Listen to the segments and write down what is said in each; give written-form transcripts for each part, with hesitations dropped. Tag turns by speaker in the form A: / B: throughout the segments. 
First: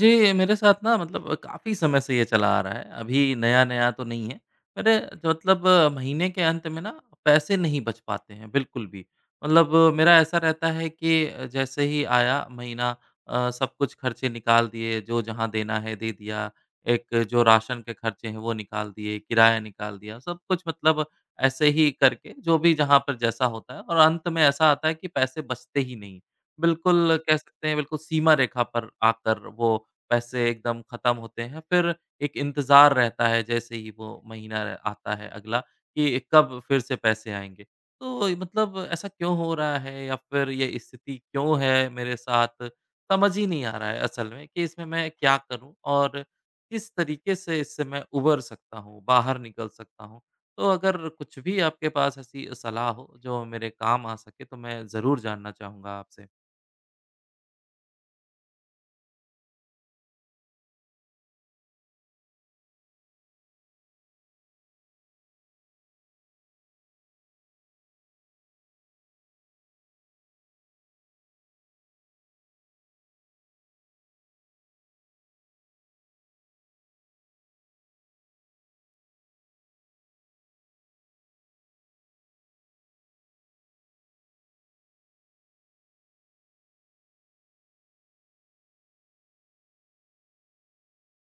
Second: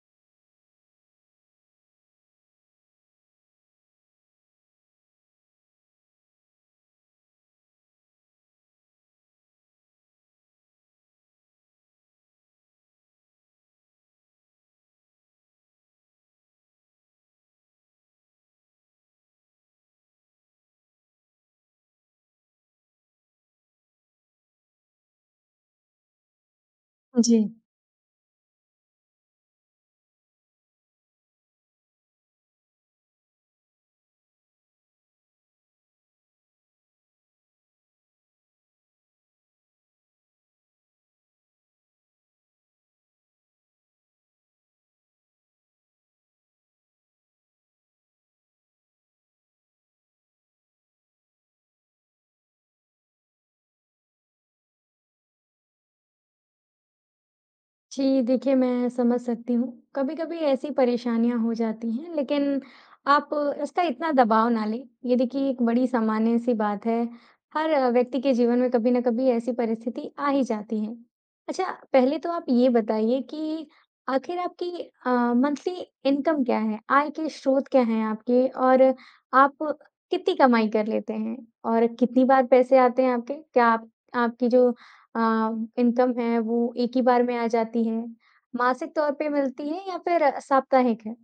A: जी, मेरे साथ ना मतलब काफ़ी समय से ये चला आ रहा है। अभी नया-नया तो नहीं है। मेरे जो मतलब महीने के अंत में ना पैसे नहीं बच पाते हैं बिल्कुल भी। मतलब मेरा ऐसा रहता है कि जैसे ही आया महीना सब कुछ खर्चे निकाल दिए, जो जहाँ देना है दे दिया। एक जो राशन के खर्चे हैं वो निकाल दिए, किराया निकाल दिया, सब कुछ मतलब ऐसे ही करके जो भी जहाँ पर जैसा होता है और अंत में ऐसा आता है कि पैसे बचते ही नहीं। बिल्कुल, कह
B: जी।
A: सकते हैं बिल्कुल सीमा रेखा पर आकर वो पैसे एकदम ख़त्म होते हैं। फिर एक इंतज़ार रहता है जैसे ही वो महीना र आता है अगला कि कब फिर से पैसे आएँगे। तो ये मतलब ऐसा क्यों हो रहा है या फिर ये स्थिति क्यों है मेरे साथ? समझ ही नहीं आ रहा है असल में कि इसमें मैं क्या करूँ और किस तरीके से इससे मैं उबर सकता हूँ, बाहर निकल सकता हूँ? तो अगर कुछ भी आपके पास ऐसी सलाह हो जो मेरे काम आ सके तो मैं ज़रूर जानना चाहूँगा आपसे।
B: जी, देखिए मैं समझ सकती हूँ। कभी-कभी ऐसी परेशानियाँ हो जाती हैं, लेकिन आप इसका इतना दबाव ना लें। ये देखिए एक बड़ी सामान्य-सी बात है। हर व्यक्ति के जीवन में कभी न कभी ऐसी परिस्थिति आ ही जाती है। अच्छा, पहले तो आप ये बताइए कि आखिर आपकी मंथली इनकम क्या है? आय के स्रोत क्या हैं आपके और आप कितनी कमाई कर लेते हैं? और कितनी बार पैसे आते हैं आपके? क्या आप आपकी जो अ, इनकम है वो एक ही बार में आ जाती है? मासिक तौर पे मिलती है या फिर साप्ताहिक है?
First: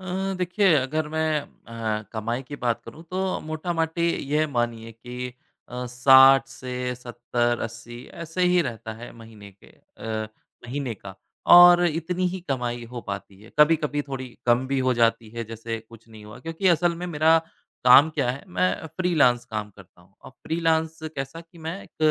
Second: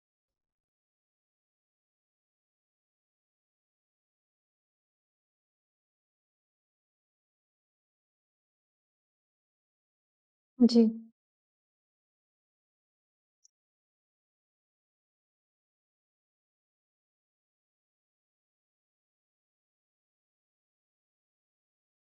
A: देखिए अगर मैं कमाई की बात करूँ तो मोटा-माटी ये मानिए कि 60 से 70-80 ऐसे ही रहता है
B: जी।
A: महीने का और इतनी ही कमाई हो पाती है। कभी-कभी थोड़ी कम भी हो जाती है जैसे कुछ नहीं हुआ क्योंकि असल में मेरा काम क्या है मैं फ्रीलांस काम करता हूँ। अब फ्रीलांस कैसा कि मैं एक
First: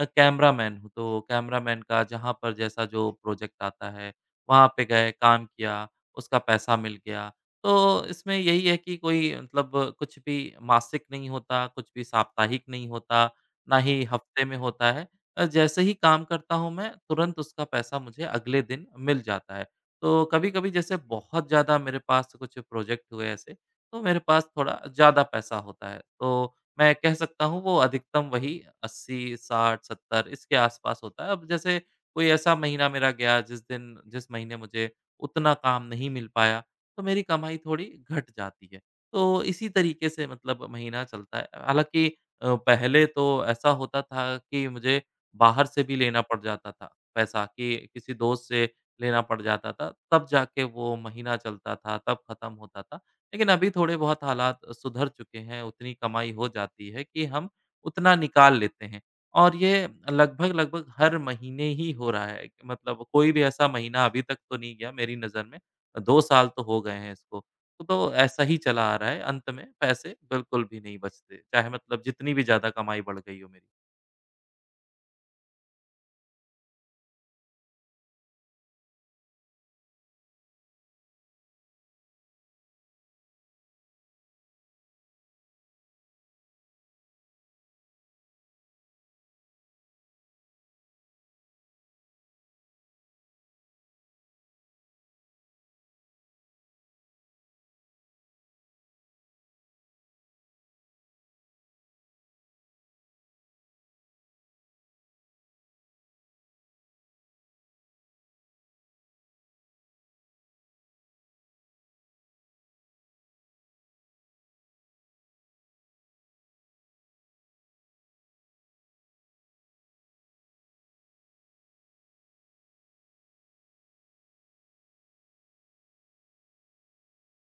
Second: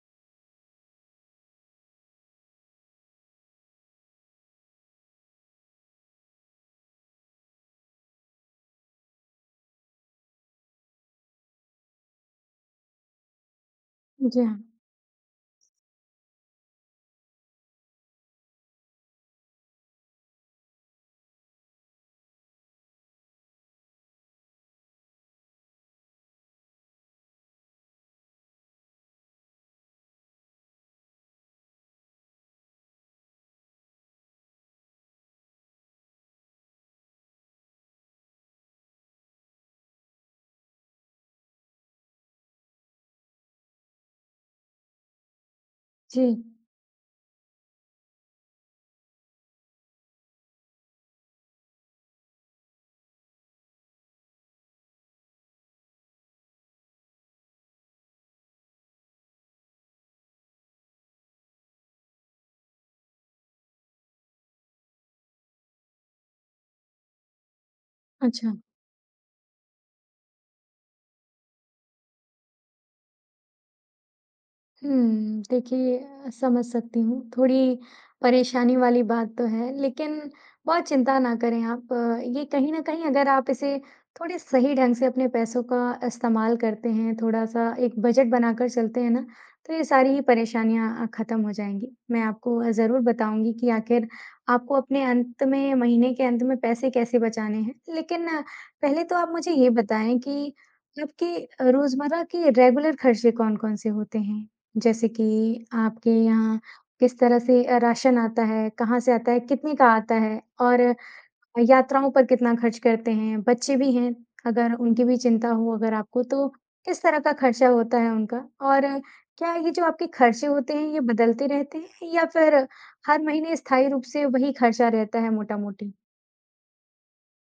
A: कैमरामैन हूँ तो कैमरामैन का जहाँ पर जैसा जो प्रोजेक्ट आता है वहाँ पे गए, काम किया, उसका पैसा मिल गया। तो इसमें यही है कि कोई मतलब कुछ भी मासिक नहीं होता, कुछ भी साप्ताहिक नहीं होता, ना ही
B: जी
A: हफ्ते में
B: हाँ।
A: होता है। जैसे ही काम करता हूँ मैं, तुरंत उसका पैसा मुझे अगले दिन मिल जाता है। तो कभी-कभी जैसे बहुत ज़्यादा मेरे पास कुछ प्रोजेक्ट हुए ऐसे, तो मेरे पास थोड़ा ज़्यादा पैसा होता है। तो मैं कह सकता हूँ वो अधिकतम वही 80, 60, 70 इसके आस-पास होता है। अब जैसे कोई ऐसा महीना मेरा गया जिस दिन जिस महीने मुझे उतना काम नहीं मिल पाया, तो मेरी कमाई थोड़ी घट जाती है। तो इसी तरीके से मतलब महीना चलता है। हालाँकि पहले तो ऐसा होता था कि मुझे बाहर से भी लेना
B: जी।
A: पड़ जाता था पैसा कि किसी दोस्त से लेना पड़ जाता था, तब जाके वो महीना चलता था, तब ख़त्म होता था। लेकिन अभी थोड़े बहुत हालात सुधर चुके हैं, उतनी कमाई हो जाती है कि हम उतना निकाल लेते हैं। और ये लगभग-लगभग हर महीने ही हो रहा है, मतलब कोई भी ऐसा महीना अभी तक तो नहीं गया मेरी नज़र में 2 साल तो हो गए हैं इसको। तो ऐसा
B: अच्छा।
A: ही चला आ रहा है, अंत में पैसे बिल्कुल भी नहीं बचते, चाहे मतलब जितनी भी ज़्यादा कमाई बढ़ गई हो मेरी।
B: देखिए समझ सकती हूँ, थोड़ी परेशानी वाली बात तो है, लेकिन बहुत चिंता ना करें आप। ये कहीं न कहीं अगर आप इसे थोड़े सही ढंग से अपने पैसों का इस्तेमाल करते हैं, थोड़ा-सा एक बजट बनाकर चलते हैं ना, तो ये सारी ही परेशानियाँ ख़त्म हो जाएँगी। मैं आपको ज़रूर बताऊँगी कि आखिर आपको अपने अंत में महीने के अंत में पैसे कैसे बचाने हैं। लेकिन पहले तो आप मुझे ये बताएँ कि आपके रोज़मर्रा के रेगुलर खर्चे कौन-कौन से होते हैं? जैसे कि आपके यहाँ किस तरह से राशन आता है? कहाँ से आता है? कितने का आता है? और यात्राओं पर कितना खर्च करते हैं? बच्चे भी हैं, अगर उनकी भी चिंता हो अगर आपको, तो किस तरह का खर्चा होता है उनका? और क्या ये जो आपके खर्चे होते हैं, ये बदलते रहते हैं या फिर हर महीने स्थायी रूप से वही खर्चा रहता है मोटा-मोटी?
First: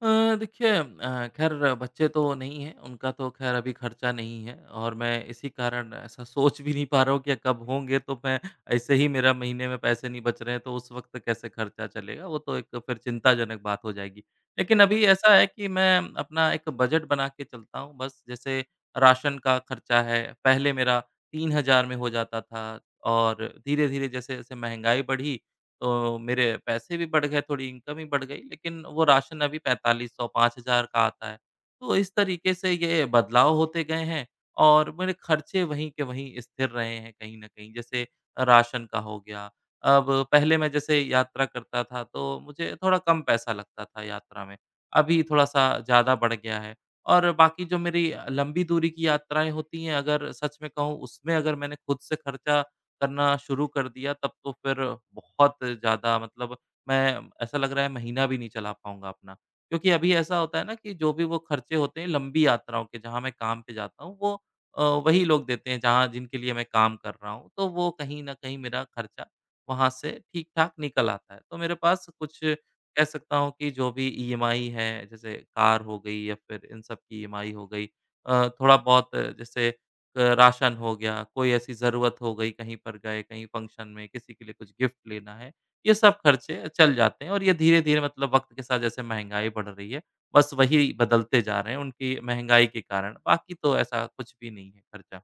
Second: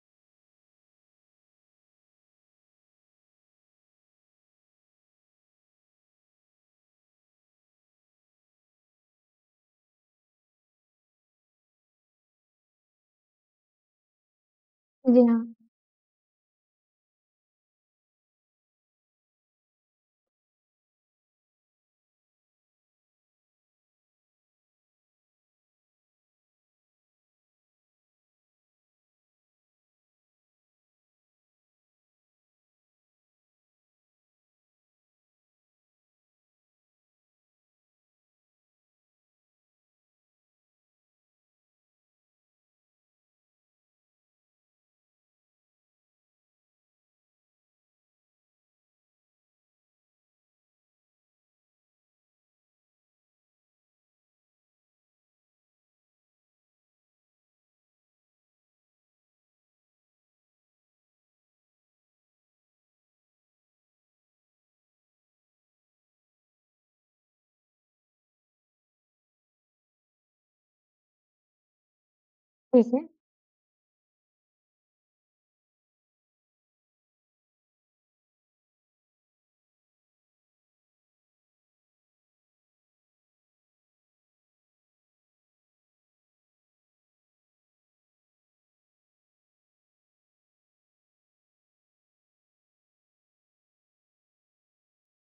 A: अ, देखिए खैर बच्चे तो नहीं हैं, उनका तो खैर अभी खर्चा नहीं है और मैं इसी कारण ऐसा सोच भी नहीं पा रहा हूँ कि कब होंगे, तो मैं ऐसे ही मेरा महीने में पैसे नहीं बच रहे हैं, तो उस वक़्त कैसे खर्चा चलेगा, वो तो एक फिर चिंताजनक बात हो जाएगी। लेकिन अभी
B: जी
A: ऐसा
B: हाँ,
A: है कि मैं अपना एक बजट बना के चलता हूँ बस, जैसे राशन का खर्चा है, पहले मेरा 3,000 में हो जाता था और धीरे-धीरे जैसे-जैसे महँगाई बढ़ी तो मेरे पैसे भी बढ़ गए, थोड़ी इनकम ही बढ़ गई, लेकिन वो राशन अभी 4,500 5,000 का आता है। तो इस तरीके से ये बदलाव होते गए हैं और मेरे खर्चे वहीं के वहीं स्थिर रहे हैं कहीं न कहीं। जैसे राशन का हो गया, अब पहले मैं जैसे यात्रा करता था तो मुझे थोड़ा कम पैसा लगता था यात्रा में, अभी थोड़ा-सा ज़्यादा बढ़ गया है। और बाकी जो मेरी लंबी दूरी की यात्राएँ होती हैं, अगर सच में कहूँ उसमें अगर मैंने खुद से खर्चा करना शुरू कर दिया तब तो फिर बहुत ज़्यादा मतलब मैं ऐसा लग रहा है महीना भी नहीं चला पाऊँगा अपना। क्योंकि अभी ऐसा होता है ना कि जो भी वो खर्चे होते हैं लंबी यात्राओं के जहाँ मैं काम पे जाता हूँ वो वही लोग देते हैं जहाँ जिनके लिए मैं काम कर रहा हूँ। तो वो कहीं न कहीं मेरा खर्चा वहाँ से ठीक-ठाक निकल आता है। तो मेरे पास कुछ
B: ठीक
A: कह
B: है।
A: सकता हूँ कि जो भी ईएमआई है जैसे कार हो गई या फिर इन सब की ईएमआई हो गई। थोड़ा-बहुत जैसे राशन हो गया, कोई ऐसी ज़रूरत हो गई, कहीं पर गए, कहीं फंक्शन में, किसी के लिए कुछ गिफ्ट लेना है, ये सब खर्चे चल जाते हैं और ये धीरे-धीरे मतलब वक़्त के साथ जैसे महँगाई बढ़ रही है, बस वही बदलते जा रहे हैं उनकी महँगाई के कारण, बाकी तो ऐसा कुछ भी नहीं है खर्चा।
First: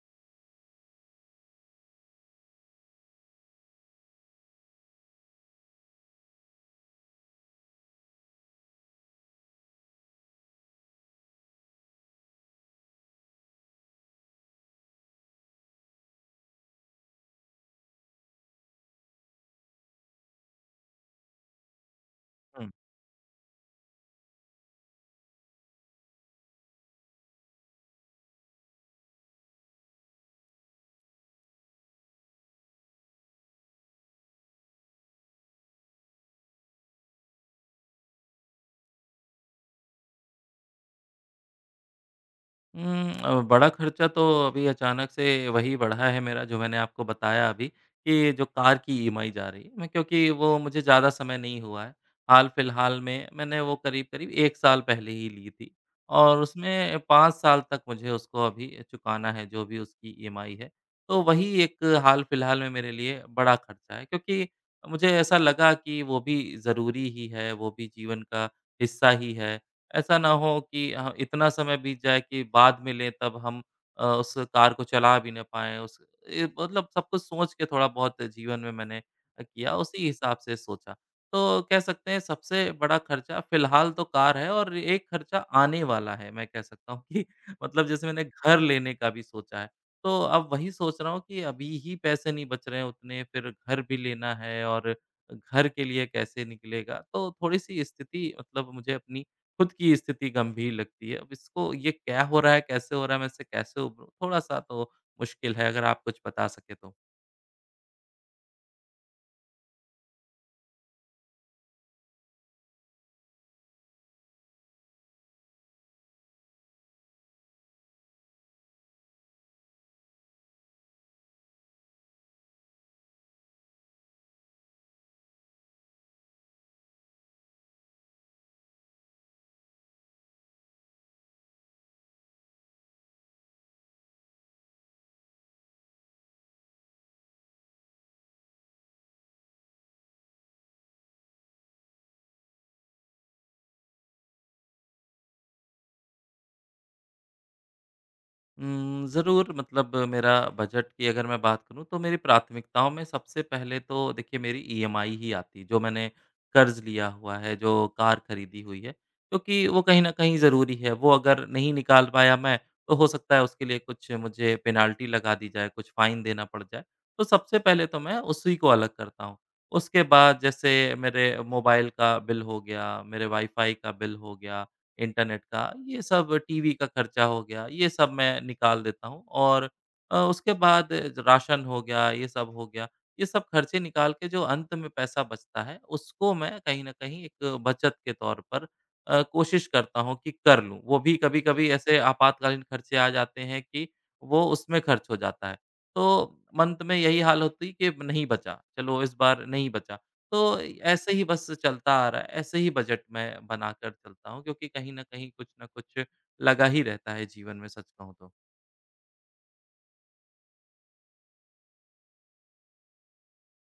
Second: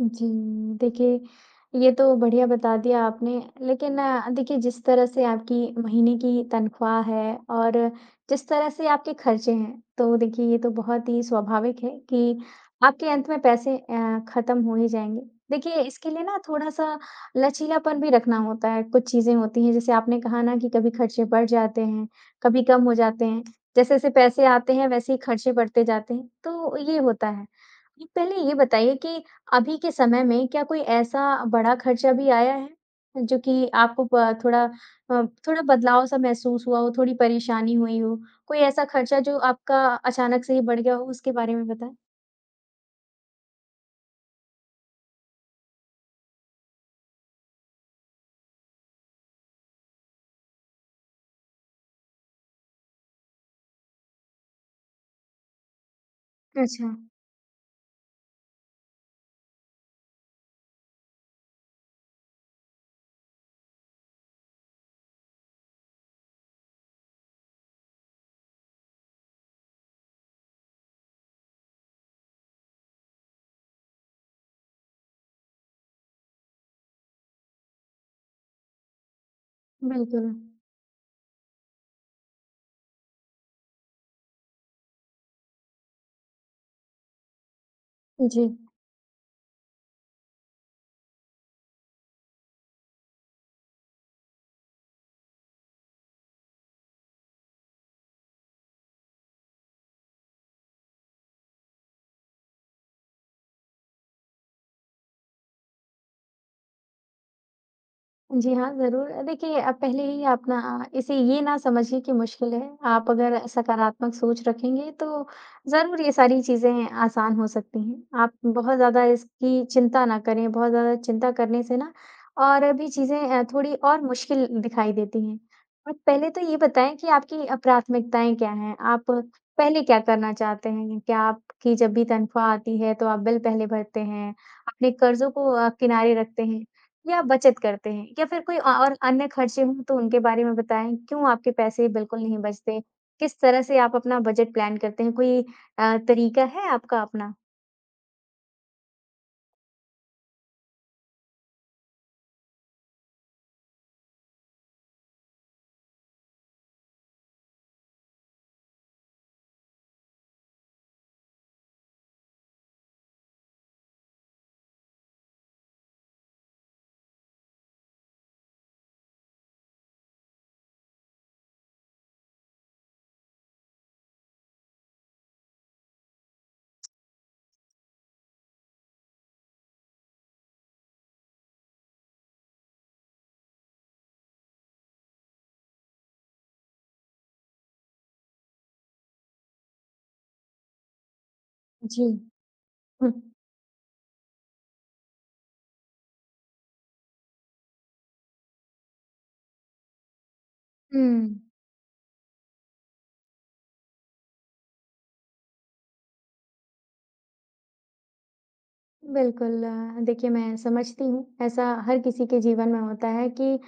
B: जी, देखिए ये तो बढ़िया बता दिया आपने। लेकिन देखिए जिस तरह से आपकी महीने की तनख्वाह है और जिस तरह से आपके खर्चे हैं, तो देखिए ये तो बहुत ही स्वाभाविक है कि आपके अंत में पैसे ख़त्म हो ही जाएँगे। देखिए इसके लिए ना थोड़ा-सा लचीलापन भी रखना होता है। कुछ चीज़ें होती हैं जैसे आपने कहा ना कि कभी खर्चे बढ़ जाते हैं, कभी कम हो जाते हैं। जैसे-जैसे पैसे आते हैं वैसे ही खर्चे बढ़ते जाते हैं, तो ये होता है। पहले ये बताइए कि अभी के समय में क्या कोई ऐसा बड़ा खर्चा भी आया है, जो कि आपको थोड़ा बदलाव सा महसूस हुआ हो, थोड़ी परेशानी हुई हो? कोई ऐसा खर्चा जो आपका अचानक से ही बढ़ गया हो, उसके बारे में बताएँ?
A: बड़ा खर्चा तो अभी अचानक से वही बढ़ा है मेरा जो मैंने आपको बताया अभी कि जो कार की ईएमआई जा रही है। मैं क्योंकि वो मुझे ज़्यादा समय नहीं हुआ है। हाल-फिलहाल में मैंने वो करीब-करीब 1 साल पहले ही ली थी और
B: अच्छा,
A: उसमें 5 साल तक मुझे उसको अभी चुकाना है जो भी उसकी ईएमआई है। तो वही एक हाल-फिलहाल में मेरे लिए बड़ा खर्चा है क्योंकि मुझे ऐसा लगा कि वो भी ज़रूरी ही है, वो भी जीवन का हिस्सा ही है। ऐसा ना हो कि इतना समय बीत जाए कि बाद में लें तब हम उस कार को चला भी ना पाएँ उस मतलब सब कुछ सोच के थोड़ा-बहुत जीवन में मैंने किया उसी
B: बिल्कुल।
A: हिसाब से सोचा। तो कह सकते हैं सबसे बड़ा खर्चा फ़िलहाल तो कार है और एक खर्चा आने वाला है, मैं कह सकता हूँ कि मतलब जैसे मैंने
B: जी।
A: घर लेने का भी सोचा है। तो अब वही सोच रहा हूँ कि अभी ही पैसे नहीं बच रहे हैं उतने फिर घर भी लेना है और घर के लिए कैसे निकलेगा? तो थोड़ी-सी स्थिति मतलब मुझे अपनी खुद की स्थिति गंभीर लगती है। अब इसको ये क्या हो रहा है, कैसे हो रहा है, मैं इससे कैसे उभरूँ? थोड़ा-सा तो मुश्किल है, अगर आप कुछ बता सकें तो।
B: जी हाँ, ज़रूर। देखिए पहले ही आप ना इसे ये ना समझिए कि मुश्किल है। आप अगर सकारात्मक सोच रखेंगे तो ज़रूर ये सारी चीज़ें आसान हो सकती हैं। आप बहुत ज़्यादा इसकी चिंता ना करें, बहुत ज़्यादा चिंता करने से ना और भी चीज़ें थोड़ी और मुश्किल दिखाई देती हैं। आप पहले तो ये बताएँ कि आपकी प्राथमिकताएँ क्या हैं? आप पहले क्या करना चाहते हैं? क्या आपकी जब भी तनख्वाह आती है तो आप बिल पहले भरते हैं? अपने कर्ज़ों को किनारे रखते हैं? या बचत करते हैं या फिर कोई और अन्य खर्चे हों तो उनके बारे में बताएँ, क्यों आपके पैसे बिल्कुल नहीं बचते? किस तरह से आप अपना बजट प्लान करते हैं? कोई तरीका है आपका अपना?
A: ज़रूर मतलब मेरा बजट की अगर मैं बात करूँ तो मेरी प्राथमिकताओं में सबसे पहले तो देखिए मेरी ईएमआई ही आती जो मैंने कर्ज़ लिया हुआ है, जो कार खरीदी हुई है, क्योंकि वो कहीं न कहीं ज़रूरी है। वो अगर नहीं निकाल पाया मैं, तो हो सकता है उसके लिए कुछ मुझे पेनाल्टी लगा दी जाए, कुछ फ़ाइन देना पड़ जाए। तो सबसे पहले तो मैं उसी को अलग करता हूँ। उसके बाद जैसे मेरे मोबाइल का बिल हो गया, मेरे वाई-फाई का बिल हो गया इंटरनेट का, ये सब टीवी का खर्चा हो गया, ये सब मैं निकाल देता हूँ और उसके बाद राशन हो गया, ये सब हो गया। ये सब खर्चे निकाल के जो अंत में पैसा बचता है, उसको मैं कहीं न कहीं एक बचत के तौर पर कोशिश करता हूँ कि कर लूँ। वो भी कभी-कभी ऐसे
B: जी।
A: आपातकालीन खर्चे आ
B: हुँ।
A: जाते हैं कि वो उसमें खर्च हो जाता है। तो अंत में यही हाल होती है कि नहीं बचा, चलो इस बार नहीं बचा। तो
B: हुँ।
A: ऐसे ही बस चलता आ रहा है, ऐसे ही बजट मैं बनाकर चलता हूँ क्योंकि कहीं न कहीं कुछ न कुछ लगा ही रहता है जीवन में सच कहूँ तो।
B: बिल्कुल देखिए मैं समझती हूँ। ऐसा हर किसी के जीवन में होता है कि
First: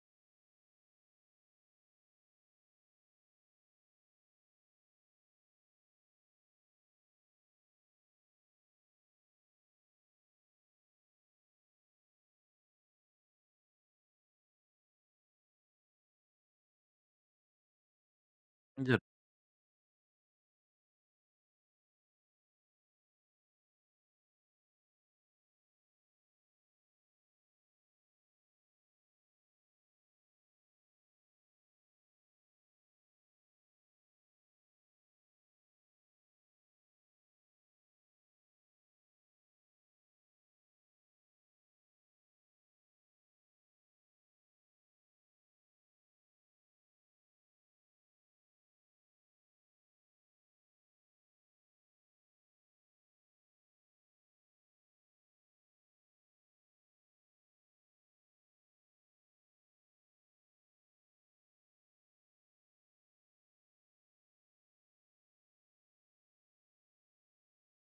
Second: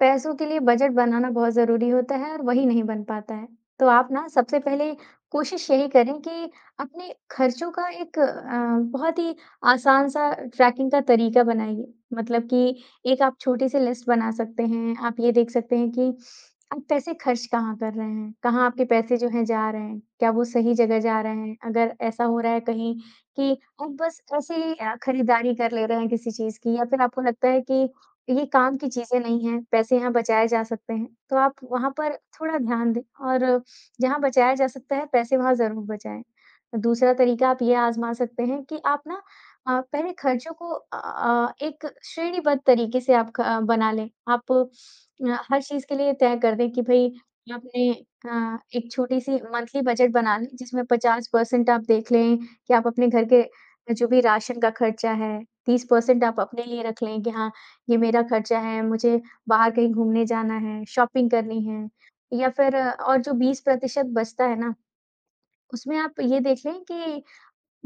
B: पैसों के लिए बजट बनाना बहुत ज़रूरी होता है और वही नहीं बन पाता है। तो आप ना सबसे पहले कोशिश यही करें कि अपने खर्चों का एक बहुत ही आसान-सा ट्रैकिंग का तरीका बनाइए। मतलब कि एक आप छोटी-सी लिस्ट बना सकते हैं। आप ये देख सकते हैं कि आप पैसे खर्च कहाँ कर रहे हैं? कहाँ आपके
A: जी,
B: पैसे जो हैं जा रहे हैं? क्या वो सही जगह जा रहे हैं? अगर ऐसा हो रहा है कहीं कि आप बस ऐसे ही खरीदारी कर ले रहे हैं किसी चीज़ की या फिर आपको लगता है कि ये काम की चीज़ें नहीं हैं, पैसे यहाँ बचाए जा सकते हैं, तो आप वहाँ पर थोड़ा ध्यान दें और जहाँ बचाया जा सकता है, पैसे वहाँ ज़रूर बचाएँ। दूसरा तरीका आप ये आज़मा सकते हैं कि आप ना पहले खर्चों को एक श्रेणीबद्ध तरीके से आप बना लें। आप हर चीज़ के लिए तय कर दें कि भई आपने एक छोटी-सी मंथली बजट बना लें, जिसमें 50% आप देख लें कि आप अपने घर के जो भी राशन का खर्चा है, 30% आप अपने लिए रख लें कि हाँ, ये मेरा खर्चा है, मुझे बाहर कहीं घूमने जाना है, शॉपिंग करनी है। या फिर और जो 20% बचता है ना, उसमें आप ये देख लें कि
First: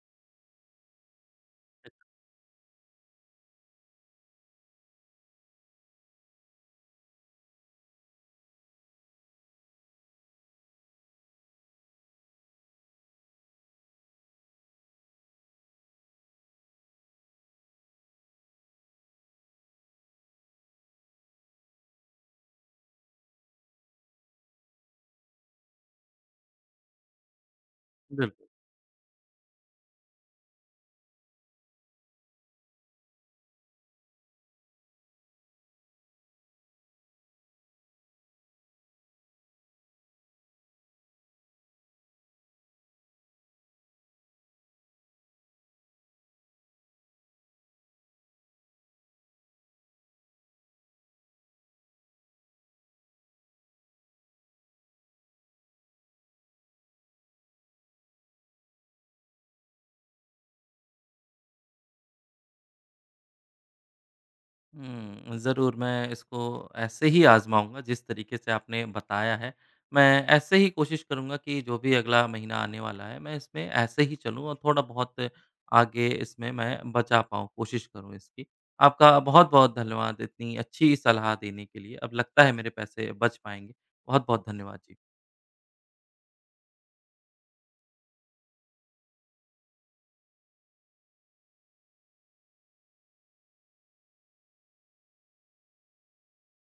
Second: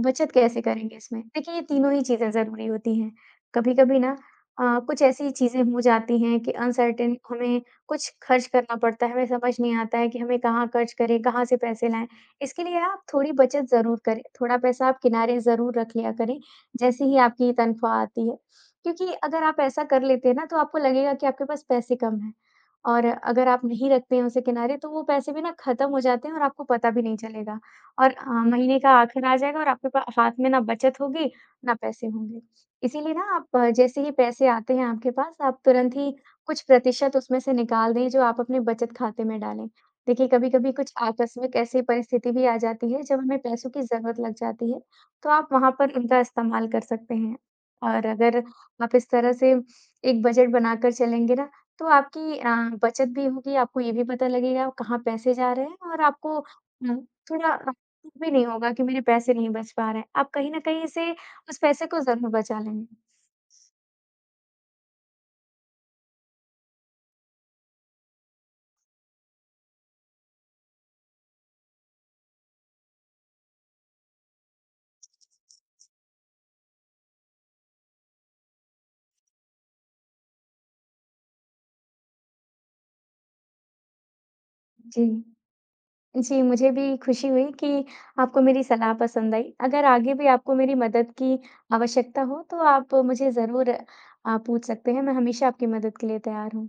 B: बचत कैसे करेंगे इसमें? देखिए, ये तीनों ही चीज़ें ज़रूरी होती हैं। कभी-कभी ना कुछ ऐसी चीज़ें हो जाती हैं कि अनसर्टेन हमें कुछ खर्च करना पड़ता है, हमें समझ नहीं आता है कि हमें कहाँ खर्च करें, कहाँ से पैसे लाएँ। इसके लिए आप थोड़ी बचत ज़रूर करें, थोड़ा पैसा आप किनारे ज़रूर रख लिया करें, जैसे ही आपकी तनख्वाह आती है। क्योंकि अगर आप ऐसा कर लेते हैं ना, तो आपको लगेगा कि आपके पास पैसे कम हैं और अगर आप नहीं रखते हैं उसे किनारे, तो वो पैसे भी ना ख़त्म हो जाते हैं और आपको पता भी नहीं चलेगा। और
A: बिल्कुल।
B: महीने का आखिर आ जाएगा और आपके पा हाथ में ना बचत होगी, ना पैसे होंगे। इसीलिए ना आप जैसे ही पैसे आते हैं आपके पास, आप तुरंत ही कुछ प्रतिशत उसमें से निकाल दें, जो आप अपने बचत खाते में डालें। देखिए, कभी-कभी कुछ आकस्मिक ऐसी परिस्थिति भी आ जाती है, जब हमें पैसों की ज़रूरत लग जाती है, तो आप वहाँ पर उनका इस्तेमाल कर सकते हैं। और अगर आप इस तरह से एक बजट बनाकर चलेंगे ना, तो आपकी बचत भी होगी, आपको ये भी पता लगेगा कहाँ पैसे जा रहे हैं और आपको थोड़ा भी नहीं होगा कि मेरे पैसे नहीं बच पा रहे हैं। आप कहीं न कहीं से उस पैसे को ज़रूर बचा लेंगे।
A: ज़रूर मैं इसको ऐसे ही आज़माऊँगा जिस तरीके से आपने बताया है। मैं ऐसे ही कोशिश करूँगा कि जो भी अगला महीना आने वाला है, मैं इसमें ऐसे ही चलूँ और थोड़ा बहुत आगे इसमें मैं बचा पाऊँ, कोशिश करूँ इसकी। आपका बहुत-बहुत धन्यवाद इतनी अच्छी सलाह देने के लिए। अब लगता है मेरे पैसे बच पाएँगे। बहुत-बहुत धन्यवाद
B: जी।
A: जी।
B: जी, मुझे भी खुशी हुई कि आपको मेरी सलाह पसंद आई। अगर आगे भी आपको मेरी मदद की आवश्यकता हो, तो आप मुझे ज़रूर पूछ सकते हैं। मैं हमेशा आपकी मदद के लिए तैयार हूँ।